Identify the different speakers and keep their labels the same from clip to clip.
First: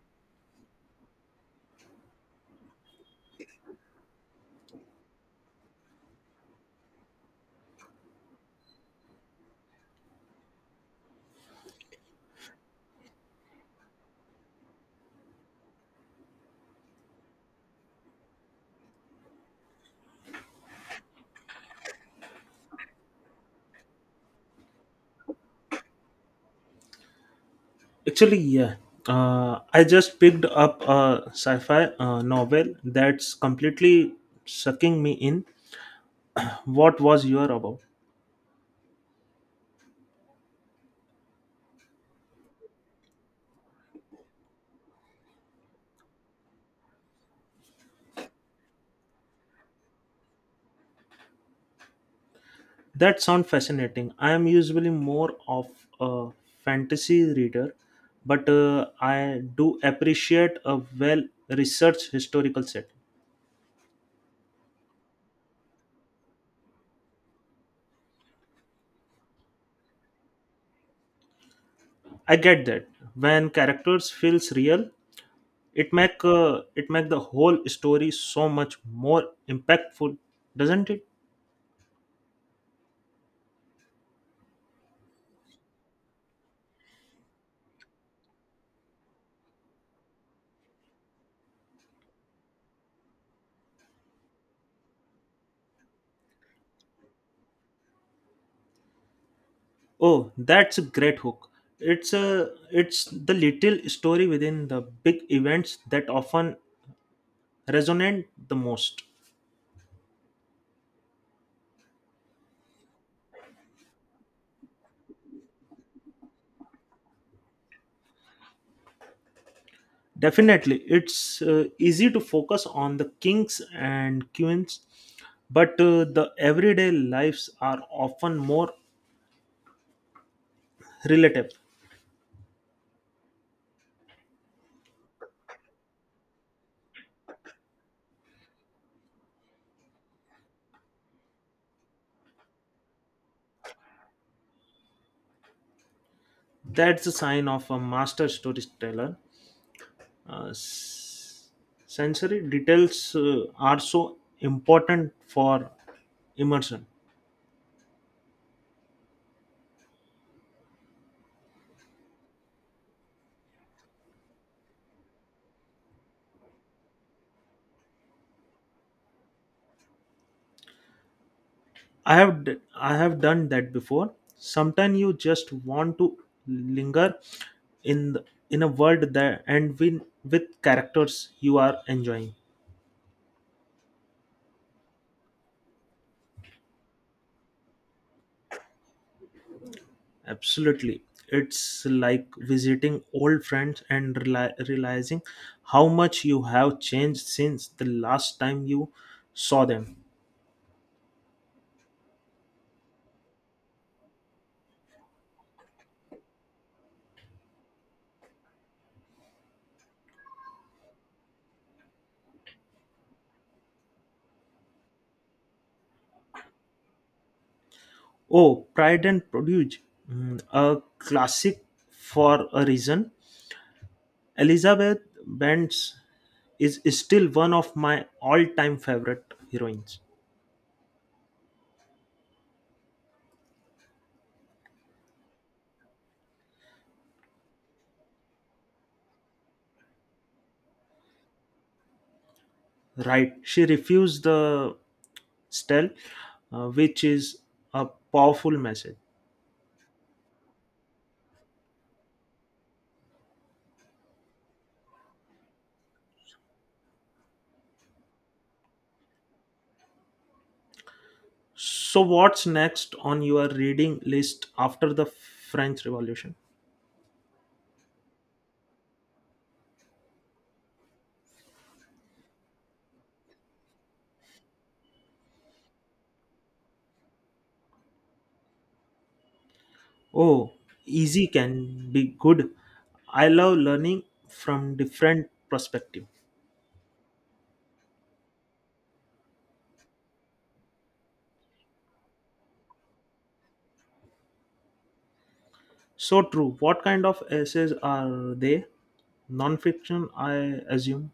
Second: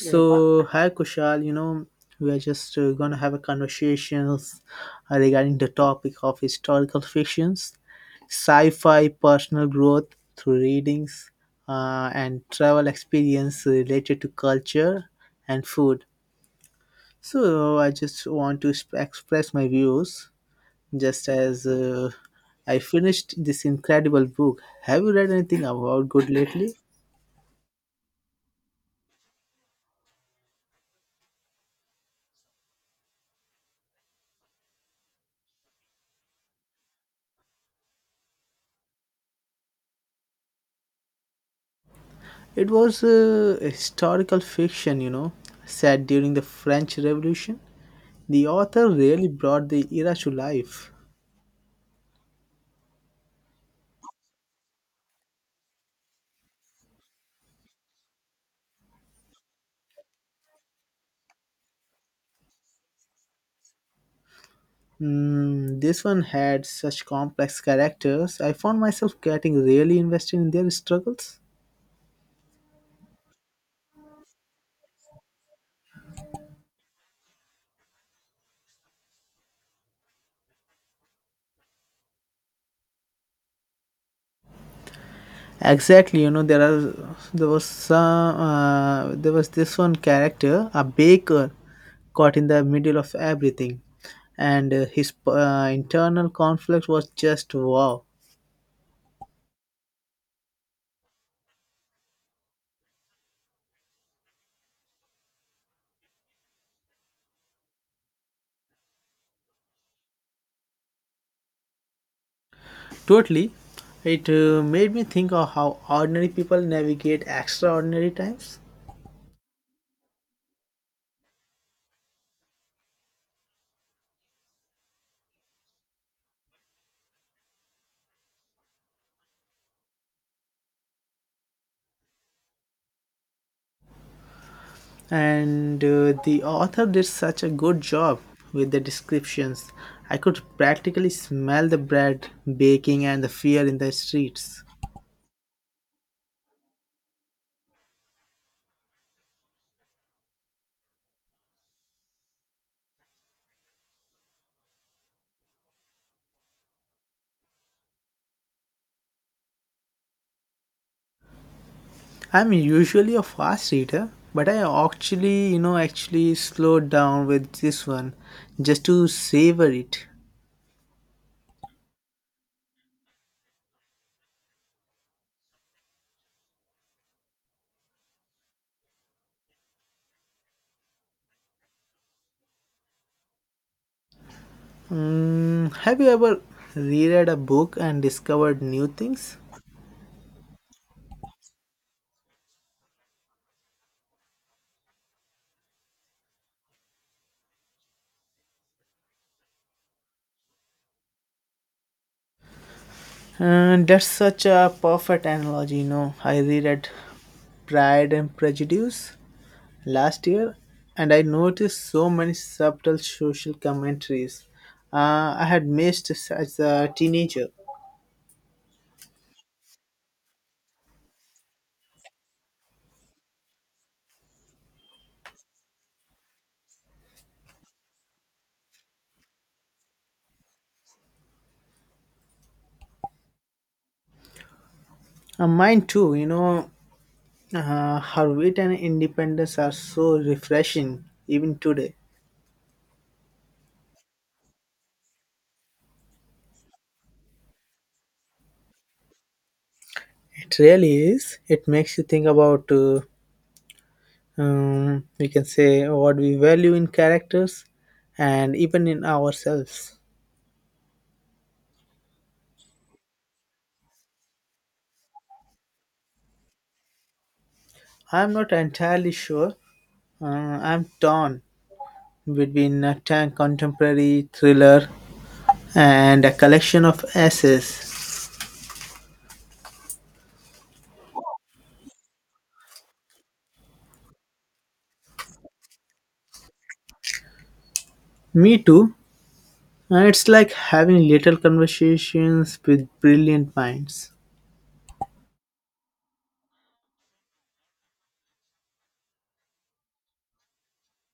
Speaker 1: Yeah. So, hi Kushal, you know, we are just going to have a conversations regarding the topic of historical fictions, sci-fi personal growth through readings, and travel experience related to culture and food. So, I just want to express my views just as I finished this incredible book. Have you read anything about good lately?
Speaker 2: Actually, yeah. I just picked up a sci-fi novel that's completely sucking me in. What was your about?
Speaker 1: It was a historical fiction, you know, set during the French Revolution. The author really brought the era to life.
Speaker 2: That sounds fascinating. I am usually more of a fantasy reader, but I do appreciate a well-researched historical set.
Speaker 1: Mm, this one had such complex characters. I found myself getting really invested in their struggles.
Speaker 2: I get that when characters feels real, it make the whole story so much more impactful, doesn't it?
Speaker 1: Exactly, you know, there are there was some there was this one character, a baker, caught in the middle of everything, and his internal conflict was just wow.
Speaker 2: Oh, that's a great hook. It's the little story within the big events that often resonate the most.
Speaker 1: Totally. It made me think of how ordinary people navigate extraordinary times.
Speaker 2: Definitely, it's easy to focus on the kings and queens, but the everyday lives are often more relatable.
Speaker 1: And the author did such a good job with the descriptions. I could practically smell the bread baking and the fear in the streets.
Speaker 2: That's a sign of a master storyteller. Uh, s- Sensory details are so important for immersion.
Speaker 1: I'm usually a fast reader, but I actually slowed down with this one just to savor it.
Speaker 2: I have done that before. Sometimes you just want to linger in the, in a world that and win with characters you are enjoying.
Speaker 1: Mm, have you ever reread a book and discovered new things?
Speaker 2: Absolutely, it's like visiting old friends and realizing how much you have changed since the last time you saw them.
Speaker 1: And that's such a perfect analogy, you know. I reread Pride and Prejudice last year and I noticed so many subtle social commentaries I had missed as a teenager.
Speaker 2: Oh, Pride and Prejudice, mm, a classic for a reason. Elizabeth Bent's is still one of my all-time favorite heroines.
Speaker 1: Mine too, you know, her wit and independence are so refreshing even today.
Speaker 2: Right, she refused the stell, which is a powerful message.
Speaker 1: It really is. It makes you think about, we can say, what we value in characters and even in ourselves.
Speaker 2: So what's next on your reading list after the French Revolution?
Speaker 1: I'm not entirely sure. Uh, I'm torn between a tank contemporary thriller and a collection of essays.
Speaker 2: Oh, easy can be good. I love learning from different perspective.
Speaker 1: Me too. It's like having little conversations with brilliant minds.
Speaker 2: So true, what kind of essays are they? Non-fiction, I assume.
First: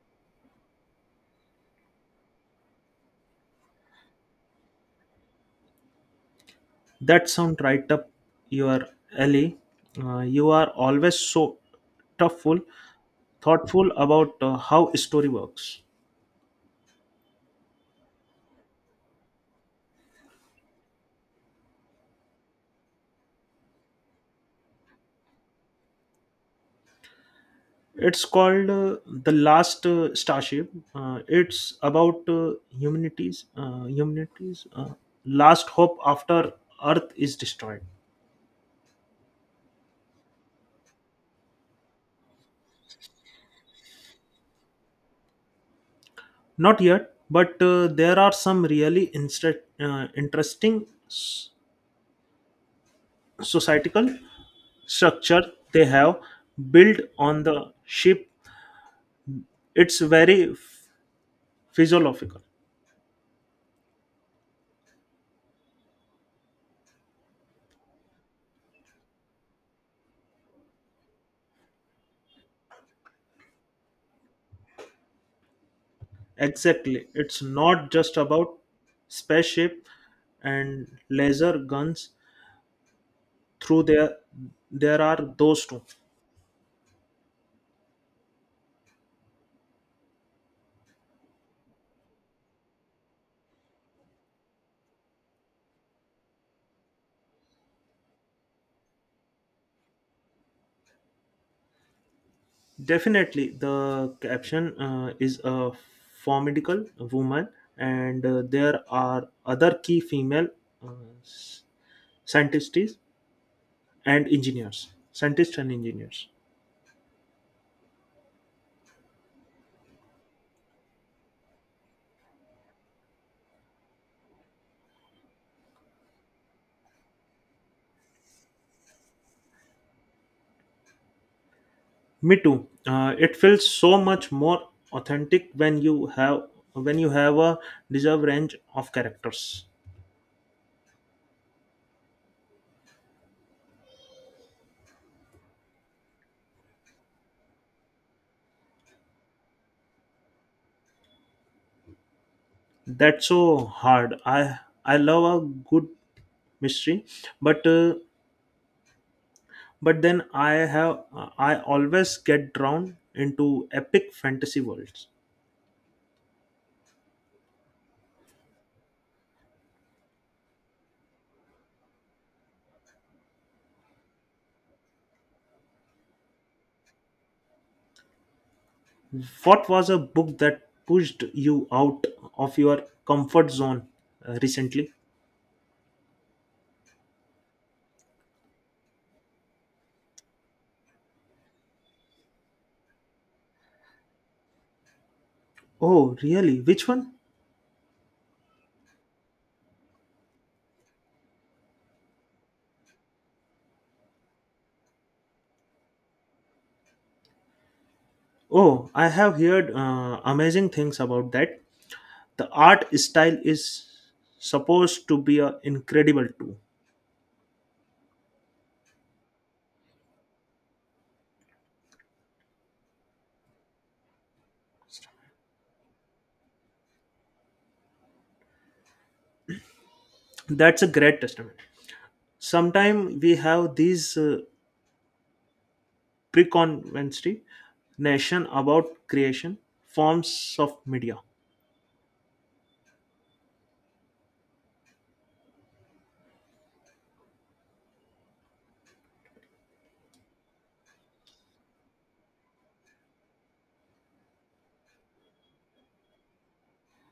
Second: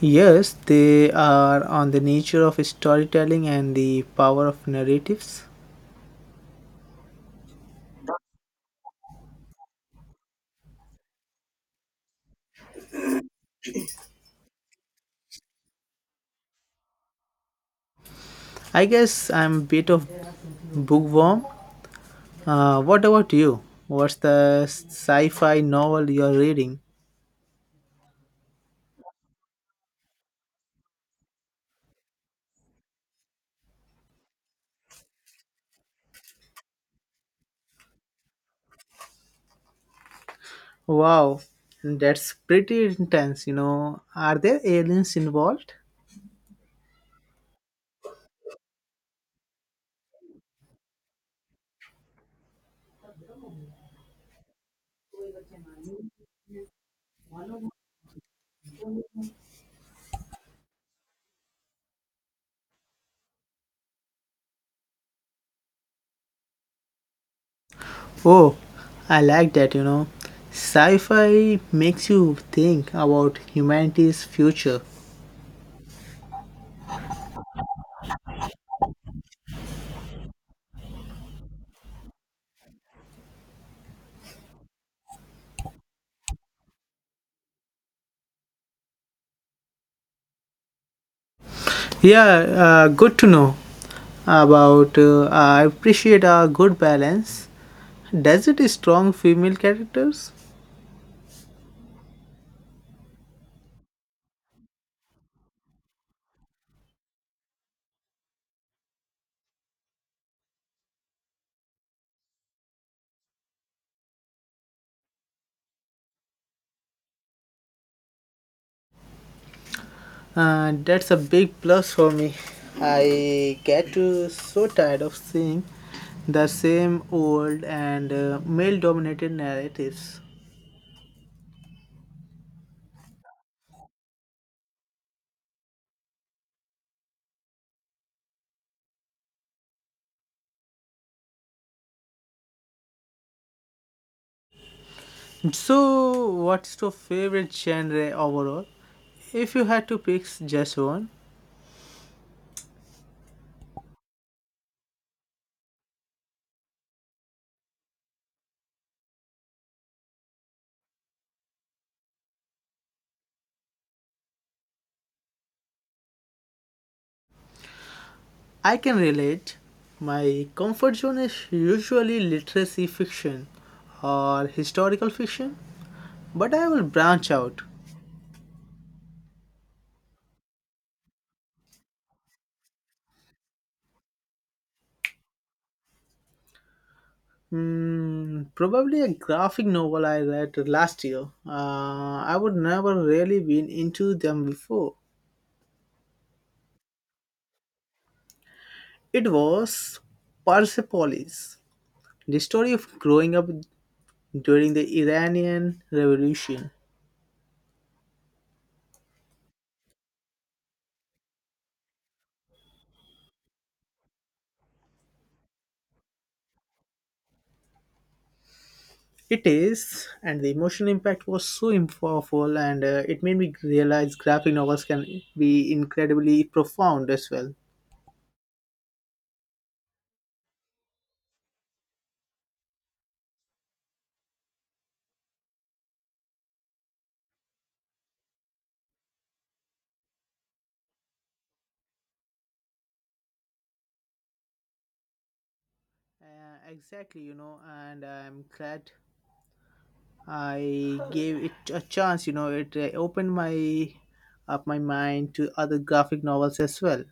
Speaker 1: Yes, they are on the nature of storytelling and the power of narratives.
Speaker 2: That sound right up your alley. You are always so toughful, thoughtful about how a story works.
Speaker 1: I guess I'm a bit of bookworm. What about you? What's the sci-fi novel you're reading?
Speaker 2: It's called The Last Starship. It's about humanity's last hope after Earth is destroyed.
Speaker 1: Wow, that's pretty intense, you know. Are there aliens involved?
Speaker 2: Not yet, but there are some really interesting societal structure they have built on the ship. It's very physiological.
Speaker 1: Oh, I like that, you know. Sci fi makes you think about humanity's future.
Speaker 2: Exactly. It's not just about spaceship and laser guns through there, there are those two.
Speaker 1: Yeah, good to know about. I appreciate a good balance. Does it strong female characters?
Speaker 2: Definitely, the caption is a formidable woman, and there are other key female uh, s- scientists and engineers, scientists and engineers.
Speaker 1: That's a big plus for me. I get so tired of seeing the same old and male dominated narratives.
Speaker 2: Me too. It feels so much more authentic when you have a deserved range of characters.
Speaker 1: So, what's your favorite genre overall? If you had to pick just one,
Speaker 2: That's so hard. I love a good mystery, but uh, but then I have I always get drawn into epic fantasy worlds.
Speaker 1: I can relate. My comfort zone is usually literacy fiction or historical fiction, but I will branch out.
Speaker 2: What was a book that pushed you out of your comfort zone recently?
Speaker 1: Hmm, probably a graphic novel I read last year. I would never really been into them before.
Speaker 2: Oh, really? Which one?
Speaker 1: It was Persepolis, the story of growing up during the Iranian Revolution.
Speaker 2: Oh, I have heard amazing things about that. The art style is supposed to be a incredible too.
Speaker 1: It is, and the emotional impact was so powerful, and it made me realize graphic novels can be incredibly profound as well.
Speaker 2: That's a great testament. Sometimes we have these preconceived nation about creation forms of media.
Speaker 1: Exactly, you know, and I'm glad I gave it a chance. You know, it opened my up my mind to other graphic novels as well.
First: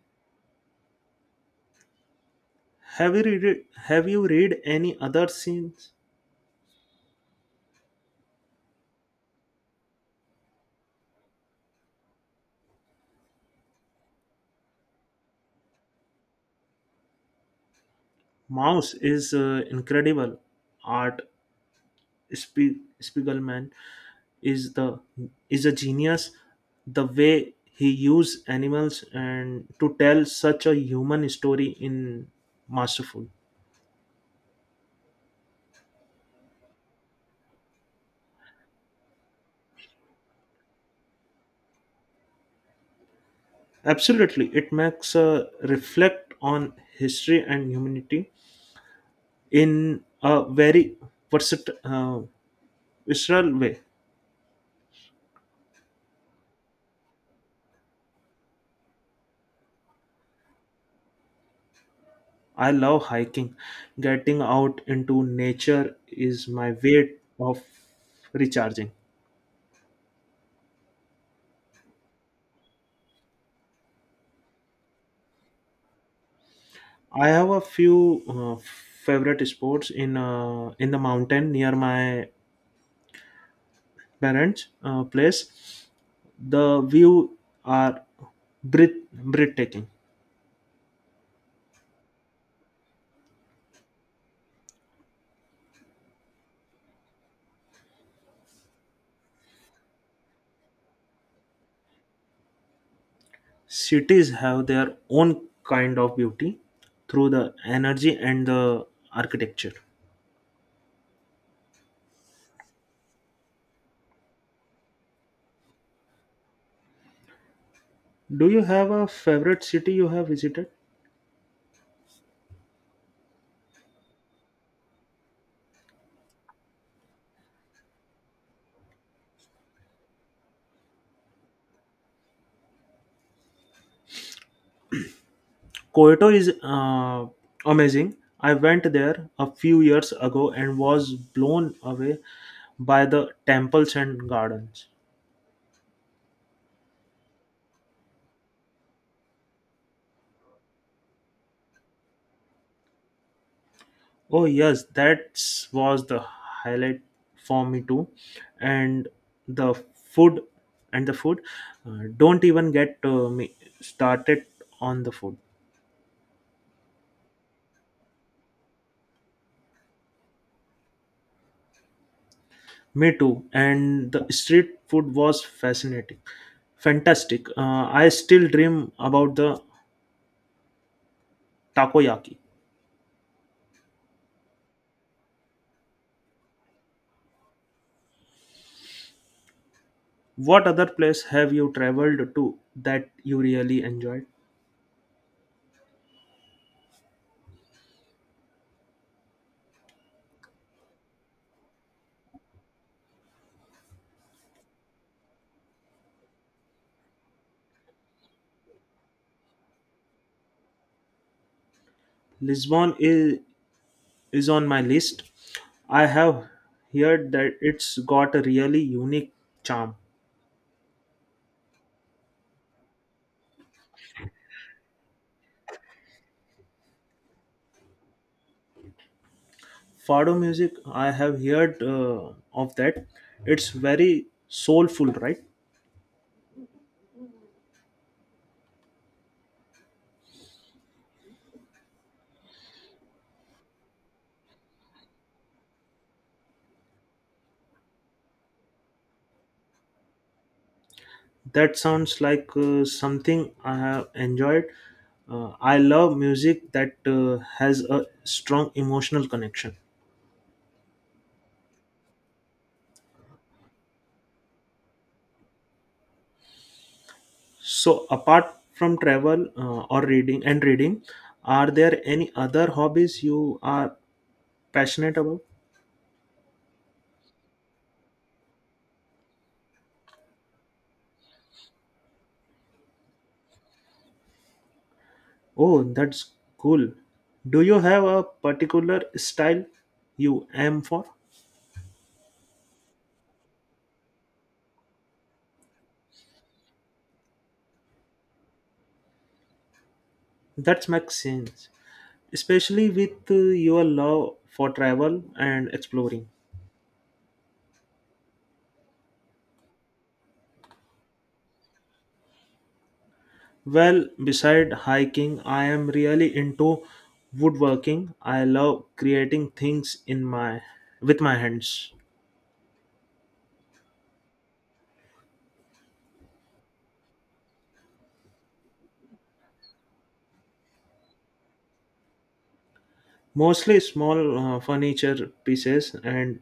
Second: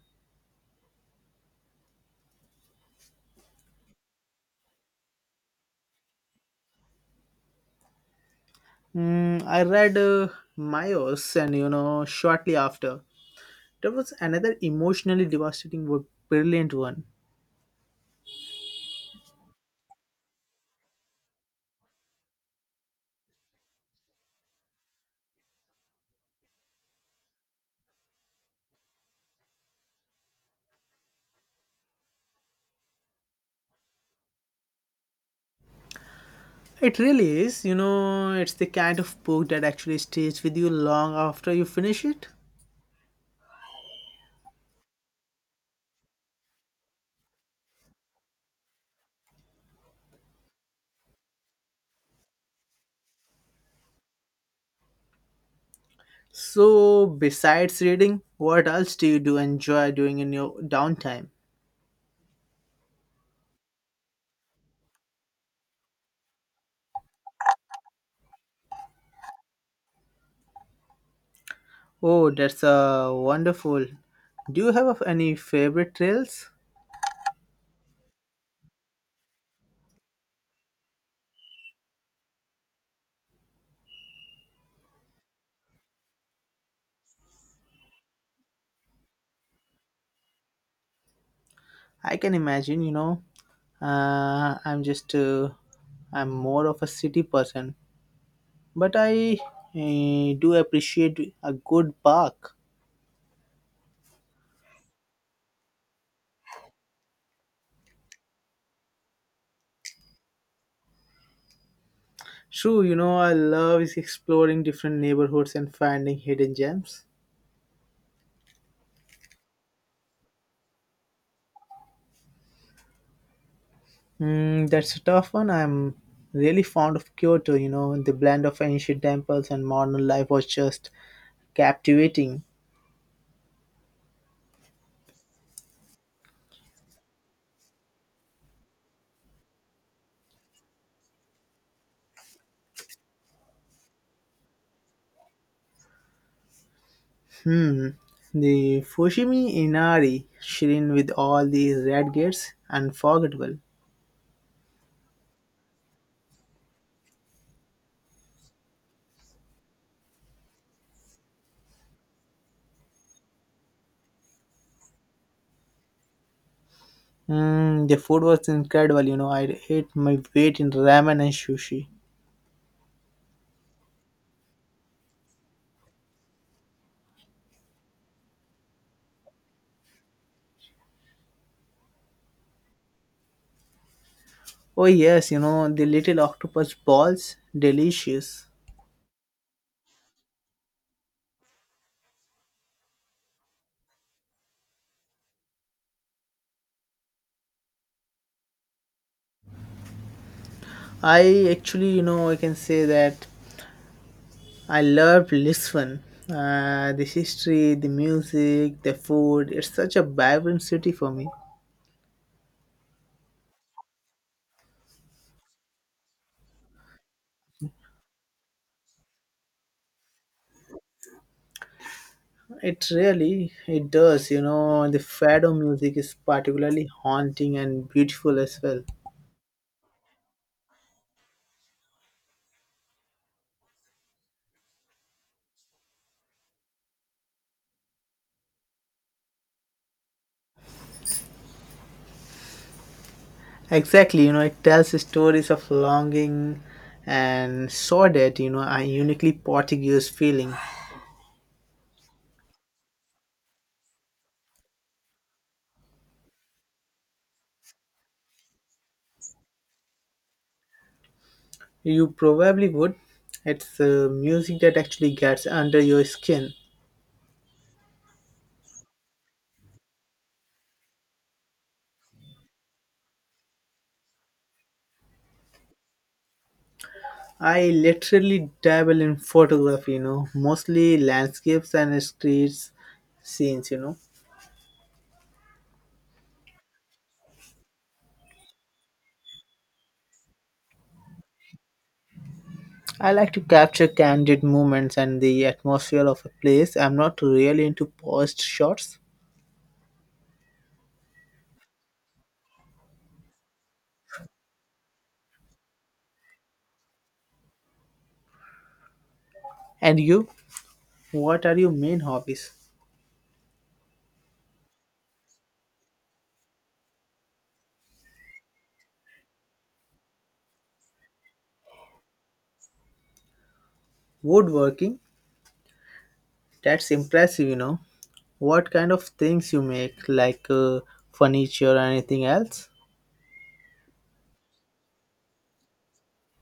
Speaker 2: have you read have you read any other scenes?
Speaker 1: Mm, I read Mayos, and you know, shortly after there was another emotionally devastating, brilliant one.
Speaker 2: Mouse is incredible art. Sp- Spiegelman is the is a genius, the way he used animals and to tell such a human story in masterful.
Speaker 1: It really is. You know, it's the kind of book that actually stays with you long after you finish it.
Speaker 2: Absolutely, it makes a reflect on history and humanity in a very versatile visceral way.
Speaker 1: So, besides reading, what else do you do enjoy doing in your downtime?
Speaker 2: I love hiking, getting out into nature is my way of recharging.
Speaker 1: Oh, that's wonderful. Do you have any favorite trails?
Speaker 2: I have a few uh, favorite sports in the mountain near my parents' place, the view are breathtaking.
Speaker 1: I can imagine, you know, uh, I'm just, uh, I'm more of a city person, but I do appreciate a good park.
Speaker 2: Cities have their own kind of beauty through the energy and the architecture.
Speaker 1: True, you know, I love is exploring different neighborhoods and finding hidden gems.
Speaker 2: Do you have a favorite city you have visited?
Speaker 1: Mm, that's a tough one. I'm really fond of Kyoto, you know, the blend of ancient temples and modern life was just captivating.
Speaker 2: Kyoto is amazing. I went there a few years ago and was blown away by the temples and gardens.
Speaker 1: Hmm, the Fushimi Inari shrine with all these red gates, unforgettable.
Speaker 2: Oh yes, that was the highlight for me too. And the food, and the food, don't even get me started on the food.
Speaker 1: Hmm, the food was incredible, you know. I ate my weight in ramen and sushi.
Speaker 2: Me too. And the street food was fantastic. I still dream about the takoyaki.
Speaker 1: Oh yes, you know, the little octopus balls, delicious.
Speaker 2: What other place have you traveled to that you really enjoyed?
Speaker 1: I actually, you know, I can say that I loved Lisbon. The history, the music, the food, it's such a vibrant city for me.
Speaker 2: Lisbon is on my list. I have heard that it's got a really unique charm.
Speaker 1: It really it does, you know. The fado music is particularly haunting and beautiful as well.
Speaker 2: Fado music, I have heard of that. It's very soulful, right?
Speaker 1: Exactly, you know, it tells stories of longing and sordid, you know, a uniquely Portuguese feeling.
Speaker 2: That sounds like something I have enjoyed. I love music that has a strong emotional connection.
Speaker 1: You probably would. It's music that actually gets under your skin.
Speaker 2: So, apart from travel or reading, are there any other hobbies you are passionate about?
Speaker 1: I literally dabble in photography, you know, mostly landscapes and streets scenes, you know.
Speaker 2: Oh, that's cool. Do you have a particular style you aim for?
Speaker 1: I like to capture candid moments and the atmosphere of a place. I'm not really into posed shots.
Speaker 2: That makes sense, especially with your love for travel and exploring.
Speaker 1: And you? What are your main hobbies?
Speaker 2: Well, beside hiking, I am really into woodworking. I love creating things in my with my hands,
Speaker 1: Woodworking? That's impressive, you know. What kind of things you make, like furniture or anything else?
Speaker 2: mostly small furniture pieces and